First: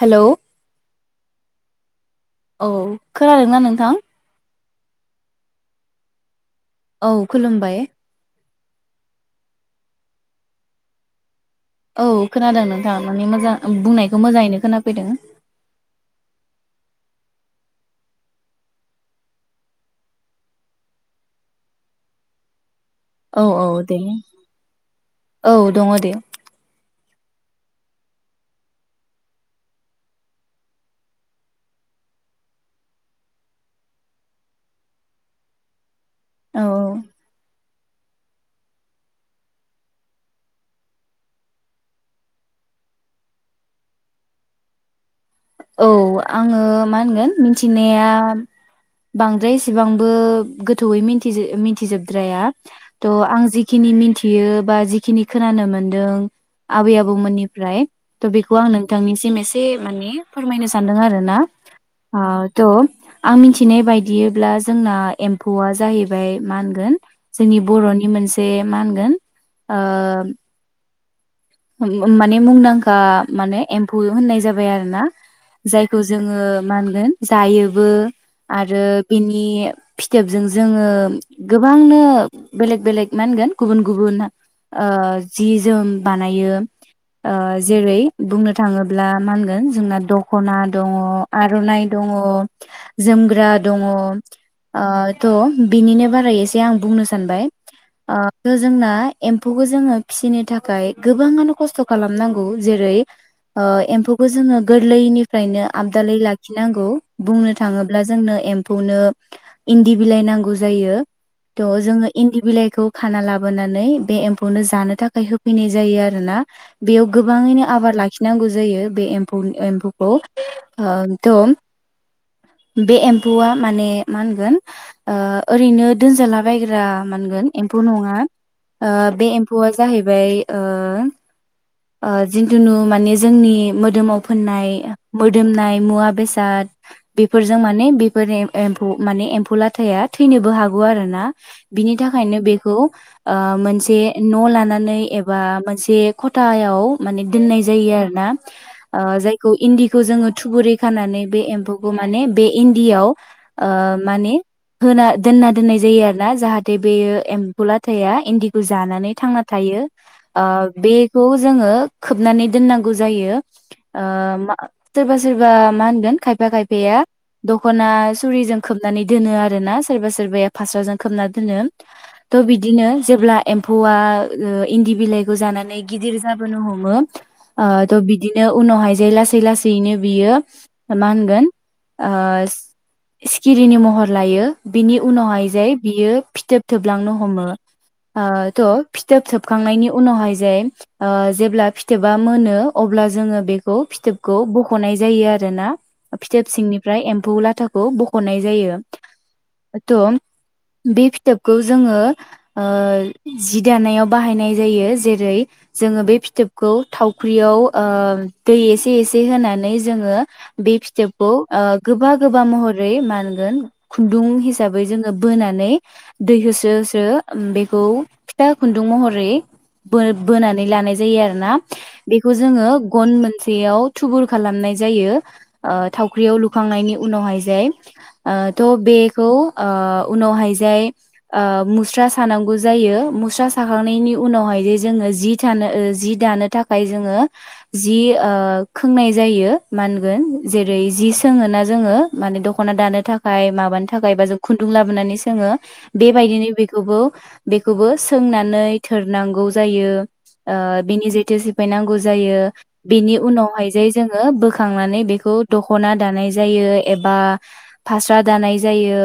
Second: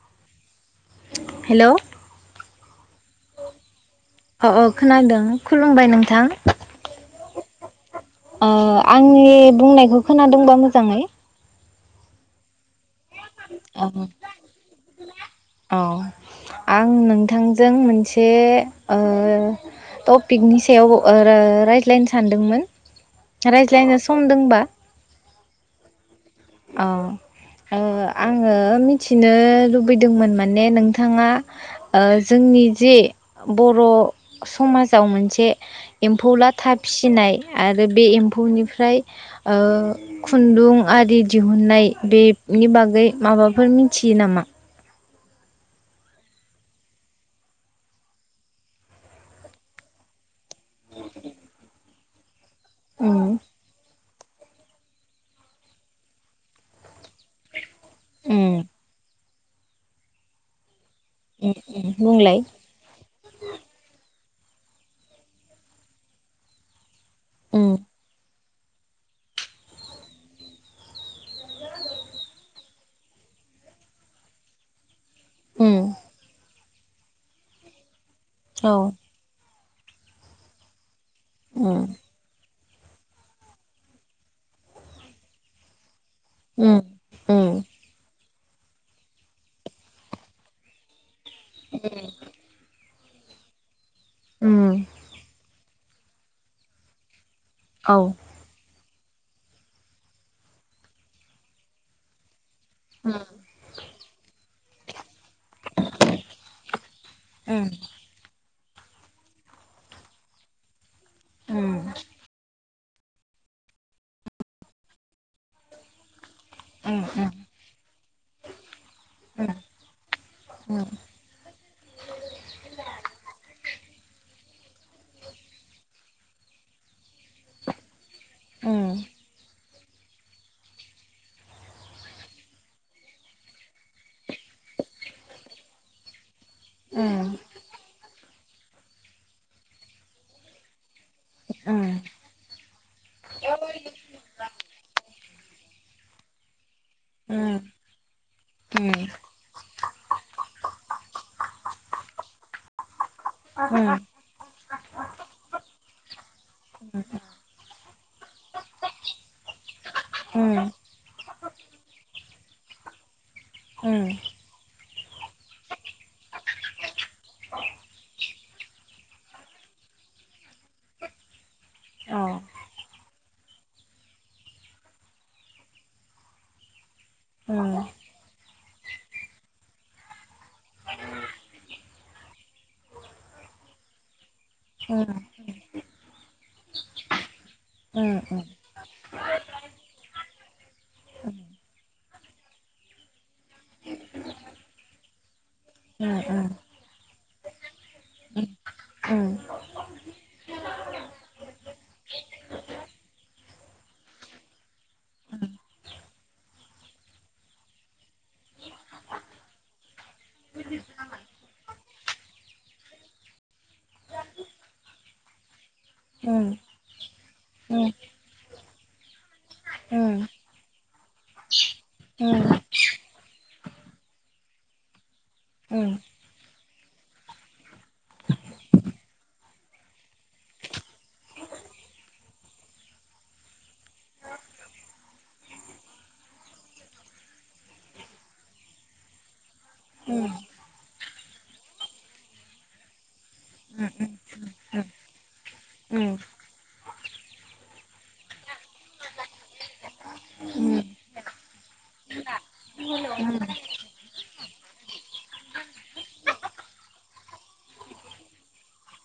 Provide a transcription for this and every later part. Hello hello औ खोनादों ना नोंथां अ अ औ खोनादों खुलुमबाय नोंथां औ खुलुमबाय अ आंनि बुंनायखौ खोनादोंबा मोजाङै औ खोनादों नोंथां माने मोजां बुंनायखौ औ मोजाङैनो खोनाफैदों आं नोंथांजों मोनसे ओ टपिकनि सायाव ओ रायज्लायनो सानदोंमोन औ औ दे रायज्लायनो सम दोंबा औ दङ दे अ ओ आङो मिथिनो लुबैदोंमोन माने नोंथाङा ओ जोंनि जे बर' समाजाव मोनसे एम्फौ औ लाथा फिसिनाय आरो बे एम्फौनिफ्राय ओ खुन्दुं आरि दिहुन्नाय बेनि बागै माबाफोर मिनथियो नामा औ आङो मा होनगोन मिनथिनाया बांद्राय एसेबांबो गोथौयै मिनथि मिनथिजोबद्राया त' उम आं जिखिनि मिथि यो बा जिखिनि खोनानो मोन्दों आबै आबौमोननिफ्राय त' उम बेखौ आं नोंथांनिसिम ए से माने फोरमायनो सानदों आरो ना उम उम ओ बुंलाय त' आं मिथिनाय बाय बियोब्ला जोंना एम्फौआ जाहैबाय मा होनगोन जोंनि उम बर'नि मोन से मा होनगोन ओ माने मुंदांखा माने एम्फौ होननाय जाबाय आरो ना उम जायखौ जोङो मा होनगोन जायोबो औ आरो बिनि फिथोबजों जोङो उम गोबांनो बेलेग बेलेग मा होनगोन गुबुन गुबुन ओ जि जोम बान बानायो उम ओ उम जेरै बुंनो थाङोब्ला मा होनगोन जोंना दखना दङ आर'नाइ दङ जोमग्रा दङ उम आ थ' बिनिनो बारै एसे आं बुंनो सानबाय। औ उम आ बे जोंना एम्फौखौ जोङो फिसिनो थाखाय गोबाङानो खस्थ' खालामनांगौ गौ जेरै ओ एम्फौखौ जोङो गोरलैनिफ्रायनो आबदालै लाखिनांगौ बुंनो उम थाङोब्ला जों बेखौनो इन्दि बिलाइ नांगौ जायो। थ' जोङो इन्दि बिलाइखौ खाना लाबोनानै बे एम्फौनो जानो थाखाय होफैनाय जायो आरो ना उम उम बेयाव उम गोबाङैनो आबाद लाखिनांगौ जायो बे एम्फौ एम्फौखौ ओ थ' बे एम्फौआ माने मा होनगोन ओ ओरैनो दोनजालाबायग्रा मा‌ होनगोन एम्फौ नङा। ओ बे एमफौआ जाहैबाय ओ‌ ओ जिनथुनु माने जोंनि मोदोमाव फोननाय मोदोमनाय मुवा बेसेाद दा उम उम बेफोरजों माने बेफोरनि एमफौ माने एम्फौ लाथाया थैनोबो हागौ आरो ना। ना उम बिनि थाखायनो बेखौ ओ मोनसे न' लानानै एबा बा मोनसे खथायाव माने अ दोननाय जायो आरो ना ओ जायखौ इन्दिखौ जोङो थुबुरै खानानै बे एम्फौ माने बे इन्दियाव ओ अ माने होना दोनना दोननाय जायो आरोना जाहाथे बेयो एम्फुला [unintelligible] इन्दिखौ जानानै थांना थायो। आ बेखौ जोङो खोबनानै दोननांगौ जायो। ओ मा सोरबा सोरबा मा होनगोन खायफा खायफाया दख'ना सुरिजों खोबनानै दोनो आरो ना सोरबा सोरबाया फास्राजों खोबना दोनो थ बिदिनो जेब्ला एम्फौआ ओ इन्दि बिलाइखौ जानानै गिदिर जाबोनो हमो ओ तह बिदिनो उनावहाय जाय लासै लासैनो बियो मा होनगोन ओ सिखिरिनि महर लायो बिनि उनावहाय जाय बियो फिथोब थोबलांनो हमो ओ थह फिथोब बखांनायनि उनावहाय जाय ओ जेब्ला फिथोबा मोनो अब्ला जोङो बेखौ फिथोबखौ बख'नाय जायो आरोना ओ ओ फ्राय एम्फौ लाथाखौ बख'नाय जायो। उम थ बे फिथोबखौ जोङो ओ जि दानायाव बाहायनाय जायो जेरै जोङो बे फिथोबखौ थावख्रियाव ओ दै एसे एसे होनानै जोङो बे फिथोबखौ ओ गोबा गोबा महरै मा होनगोन खुन्दुं हिसाबै जोङो बोनानै दै होसो होसो बेखौ फिथा घुन दुं महरै बो बोनानै लानाय जायो आरो ना बेखौ जोङो गन मोनसेयाव थुबुर खालामनाय जायो थावख्रियाव लुखांनायनि उनावहाय जाय ओ दं बेखौ उनावहाय मुस्रा सानांगौ जायो। साखांनायनि उनावहाय जे जोङो जि थानो जि दानो थाखाय जोङो जि खोंनाय जायो। मा ओनगोन जेरै जि सोङोना जोङो माने दखना दानो थाखाय माबानो थाखाय बा जों खुन्दुं लाबोनानै सोङो बेबायदिनो बेखौबो बेखौबो सोंनानै नानै थोरनांगौ जायो बिनि जेथो सिफायनांगौ जायो बेनि उनावहाय जाय जोङो बोखांनानै बेखौ दखना दानाय जायो एबा फास्रा दानाय जायो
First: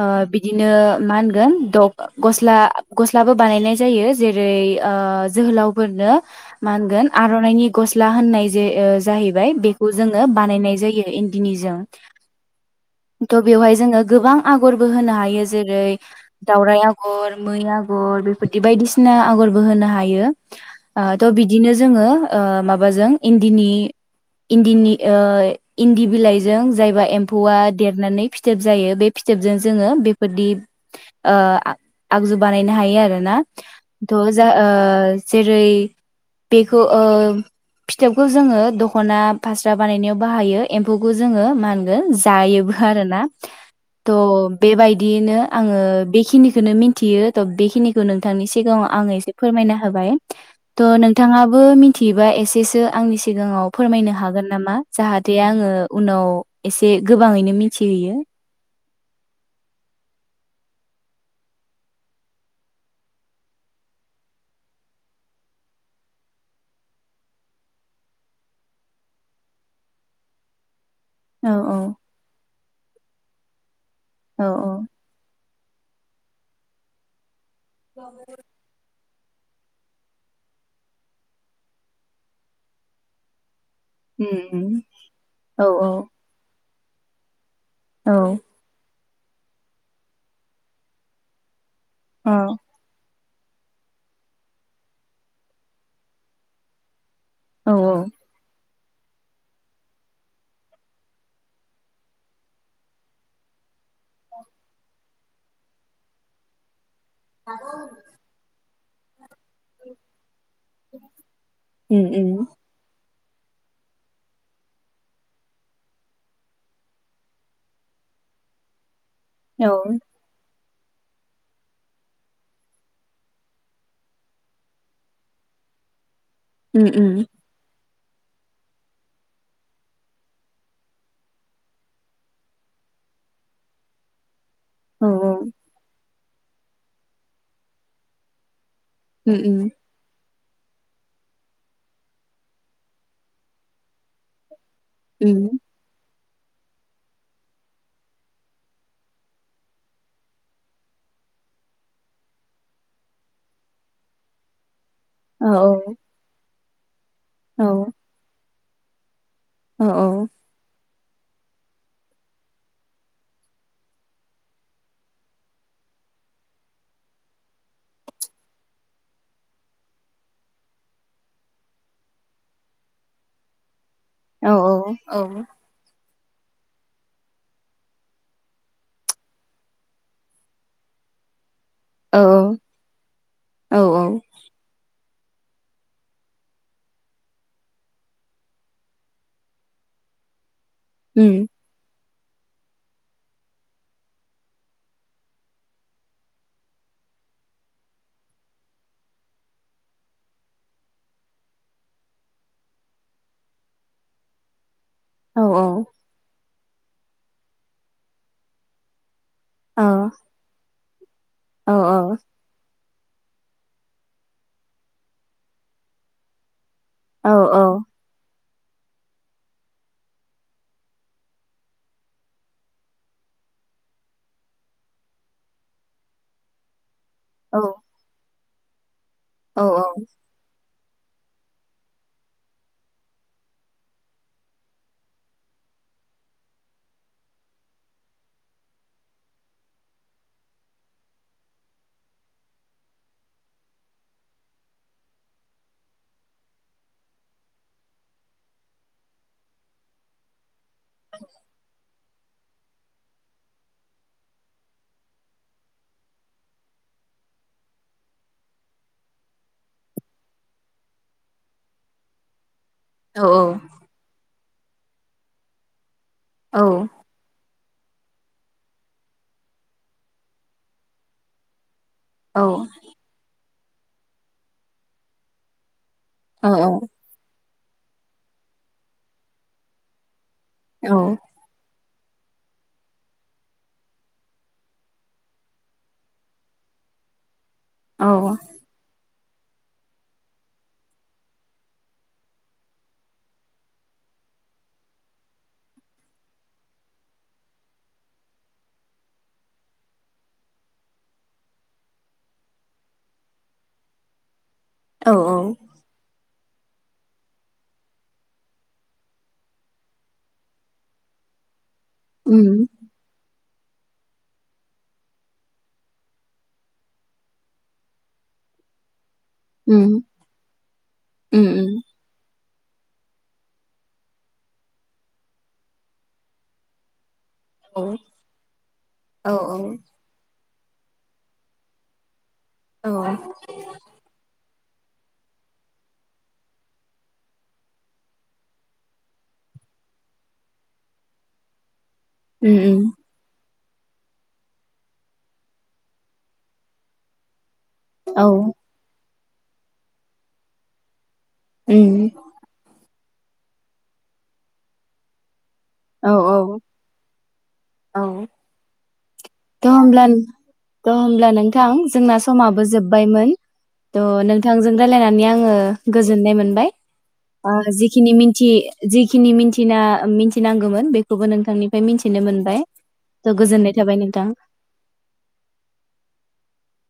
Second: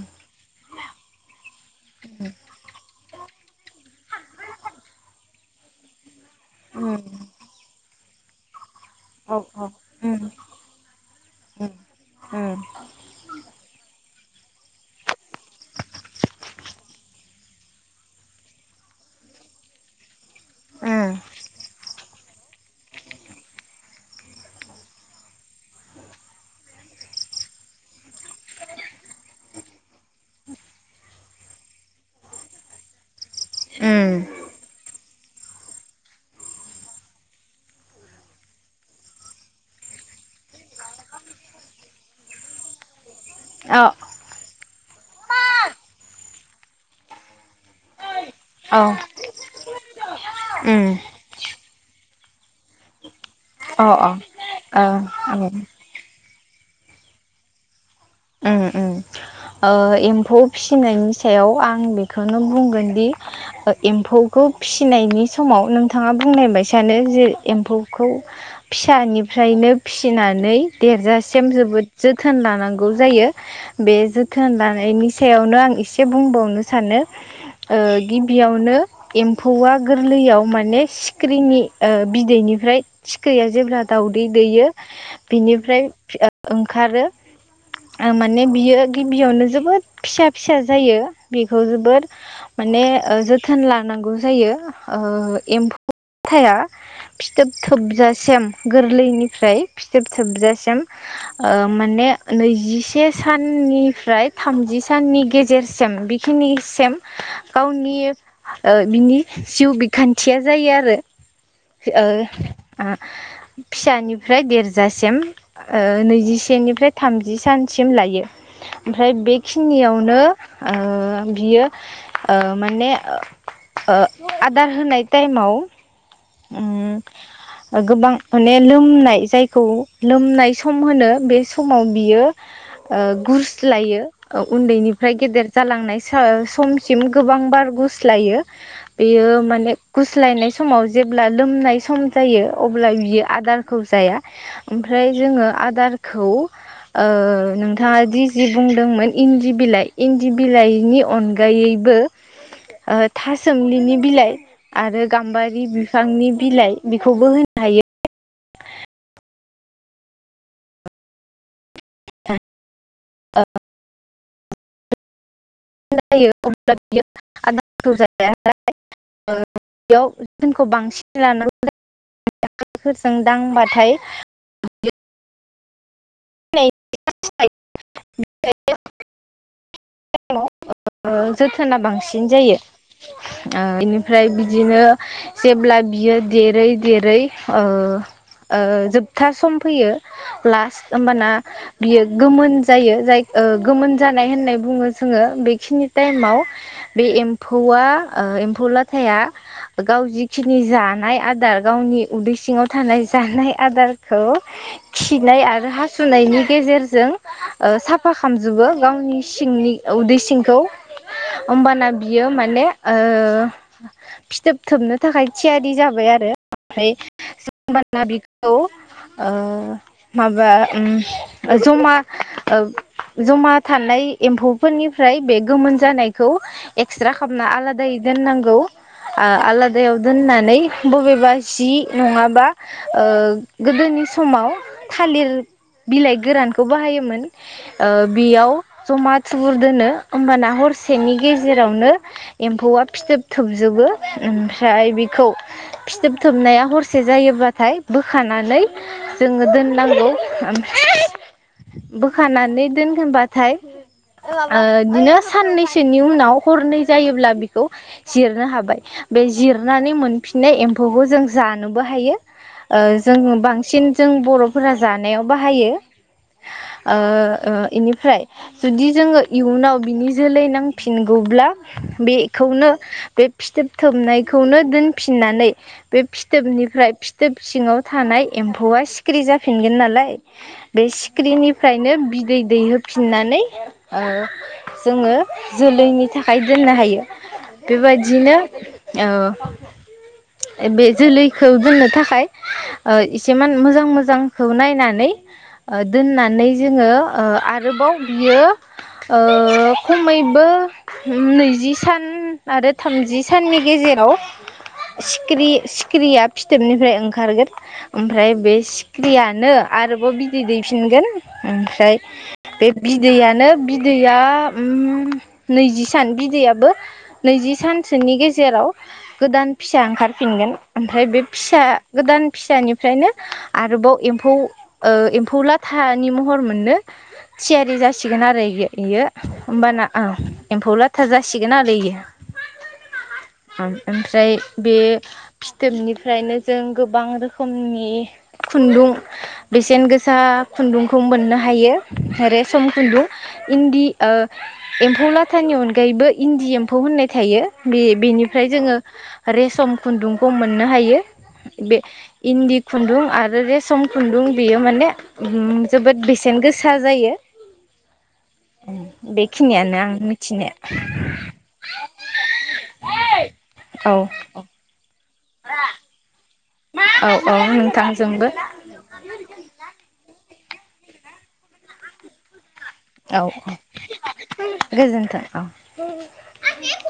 ओ बिदिनो मा होनगोन गस्ला गस्लाबो बानायनाय जायो जेरै जोहोलावफोरनो मा होनगोन आर'नाइनि गस्ला होननाय जे जाहैबाय बेखौ जोङो बानायनाय जायो इन्दिनिजों थ बेवहाय जोङो गोबां आगरबो होनो हायो जेरै दावराइ आगर मै आगर आगर बेफोर बायदिसिना आगरबो होनो हायो थ बिदिनो जोङो माबाजों इन्दिनि इन्दिनि इन्दि बिलाइजों जायबा एम्फौआ देरनानै फिथोब जायो बे फिथोबजों जोङो बेफोरदि आगजु बानाय नायनो हायो आरो ना थ जा ओ जेरै बेखौ ओ फिथोबखौ जोङो दखना फास्रा बानायनायाव बाहायो एम्फौखौ जोङो मा होनगोन जायोबो आरो ना थ बेबायदियैनो आङो बेखिनिखौनो मिथियो थ बेखिखौ नों थांनि सिगाङाव आं एसे फोरमायना होबाय त नोंथाङाबो थियोबा एसेसो आंनि सिगाङाव फोरमायनो हागोन नामा जाहाथे आङो उनाव एसे गोबाङैनो मिथिहैयो। अ एम्फौ फिसिनायनि सायाव आं बेखौनो बुंगोनदि एम्फौखौ फिसिनायनि समाव नोंथाङा बुंनाय बायसानो जे एम्फौखौ फिसानिफ्रायनो फिसिनानै देरजासिम औ जोबोद जोथोन लानांगौ जायो। बे औ थोन लानायनि सायावनो आं एसे बुंबावनो सानो ओ गिबियावनो एम्फौआ गोरलैयाव माने सिखिरिनि बिदैनिफ्राय सिख्रिया जेब्ला दाउदै उम दैयो उम औ बिनिफ्राय औ ओंखारो औ माने बियो गिबियावनो जोबोद फिसा फिसा जायो बे खौ जोबोर अ जोथोन जोथोन लानांगौ जायो ओ एम्फौ लाथाया फिथोब औ थोबजासिम गोरलैनिफ्राय फिथोब सोबजासिम ओ माने नैजिसे साननि ओमफ्राय थामजि साननि गेजेरसिम बेखिनिसिम गावनि ओ बिनि जिउ बिखान्थिया जायो आरो उम उम ओ आ फिसानिफ्राय देरजासिम ओ नैजिसेनिफ्राय थामजि सानसिम लायो ओमफ्राय औ बेखिनियावनो ओ बियो ओ माने ओ आदार होनाय टाइमाव उम उम गोबां माने लोमनाय जायखौ लोमनाय सम होनो बे समाव बियो ओ गुरस्लायो औ औ उन्दैनिफ्राय गेदेर जालांनाय सो समसिम गोबां बार गुस्लायो बेयो उम उम माने गुस्लायनाय समाव जेब्ला लोमनाय सम जायो अब्ला बियो आदारखौ जाया ओमफ्राय जोङो उम आदारखौ ओ नोंथाङा दि जि बुंदोंमोन इन्दि बिलाइ इन्दि बिलाइनि अनगायैबो ओ थासोमलिनि बिलाइ आरो औ गाम्बारि औ बि बिलाइ बे खौबो होनो औ हायो औ औ [unintelligible] जायो अब्ला बियो आदारखौ जाया नाथाय ओ बेयाव [unintelligible] बांसिन [unintelligible] फोरजों दांबाथाय औ औ औ [unintelligible] थोना औ बांसिन जायो ओ औ बेनिफ्राय बिदिनो जेब्ला बियो देरै देरै ओ ओ जोबथा सम फैयो प्लास ओमबाना उम बियो गोमोन जायो जाय ओ गोमोन जानाय होननाय बुङो जोङो बेखिनि टाइमाव बे एम्फौआ ओ एम्फौ लाथाया गाव जिखिनि जानाय आदार गावनि उदै सिङाव थानाय जानाय आदारखौ औ खिनाय औ आरो हासु नायनि गेजेरजों ओ साफा खालामजोबो गावनि सिंनि उदै सिंखौ औ होमबाना औ बियो माने ओ फिथोब थोबनो थाखाय थियारि जाबाय आरो औ औ ओमफाय औ ओ माबा ओ जमा ओ जमा थानाय एम्फौफोरनिफ्राय बे गोमोन जानायखौ एक्स्रा खालामना आलादायै दोननांगौ आ आलादायाव औ औ दोननानैै बबेबा जि नङाबा ओ गोदोनि समाव थालिर बिलाइ गोरानखौ बाहायोमोन ओ बेयाव जमा थुबुर दोनो होमबाना हरसेनि गेजेरावनो एम्फौआ फिथोब थोबजोबो ओमफ्राय बेखौ फिथोब थोबनाया हरसे जायोबाथाय बोखानानै जोङो दोननांगौ। म [unintelligible] आ [inaudible] बोखानानै दोनगोनबाथाय बिदिनो साननैसोनि उनाव हरनै जायोब्ला बेखौ जिरनो हाबाय बे जिरनानै मोनफिननाय एम्फौखौ जों जानोबो हायो ओ जों बांसिन जों बर' फोरा जा नायाव बाहायो ओ ओ इनिफ्राय जुदि जोङो इयुनाव बिनि जोलै नांफिनगौब्ला बेखौनो बे फिथोबथोबनायखौनो दोनफिननानै बे औ फिथोबनिफ्राय फिथोब सिङाव थानाय एम्फौआ सिखिरि जाफिनगोन ना लाय बे औ औ सिक्रिनिफ्रायनो बिदै दैहोफिननानै जोङो जोलैनि थाखाय दोननो हायो। औ बेबायदिनो बे जोलैखौ दोननो थाखाय इसेमान मोजां मोजांखौ नायनानै दोननानै जोङो आरोबाव बियो ओ खमैबो नैजि सान आरो थामजि साननि गेजेराव औ सिखिरि सिखिरिया फिथोबनिफ्राय ओंखारगोन ओमफ्राय बे सिखिरियानो आरोबाव बिदै दैफिनगोन ओम फ्राय उम बे बिदैयानो बिदैया उम नैजि सान बिदैयाबो नैजि सानसोनि गेजेराव गोदान फिसा उम ओंखारफिनगोन ओमफ्राय बे उम फिसा उम गोदान फिसानिफ्रायनो आरोबाव एम्फौ ओ एम्फौ लाथानि महर मोननो थियारि औ जासिगोन आरो इ इयो औ ओमबाना एम्फौ लाथा जासिगोन आरो इयो औ [unintelligible] आमफ्राय बे फिथोबनिफ्रायनो जों गोबां रोखोमनि खुन्दुं बेसेन गोसा खुन्दुंखौ मोननो हायो उम रेसम उम खुनदुं इन्दि ओ एम्फौ लाथानि अनगायैबो इन्दि एम्फौ होननाय थायो बे औ बेनिफ्राय जोङो रेसम खुन्दुंखौ मोननो हायो बे उम इनदि खुनदुं आरो रेसम खुन्दुं बियो माने उम जोबोद औ बेसेन औ गोसा जायो बे तह होमब्ला होनोमब्ला नोंथां जोंना समाबो जोबबायमोन औ तह नोंथांजों रायलायना नै आङो गोजोननाय मोन बाय औ औ ओ जिखिनि नोंथांजोंबो मिनथि जिखिनि मिनथिना मिनथिनांगौमोन बेखौबो नोंथांनिफ्राय मिनथिनो मोनबाय थ' गोजोननाय थाबाय नों गोजोनथों औ [unintelligible]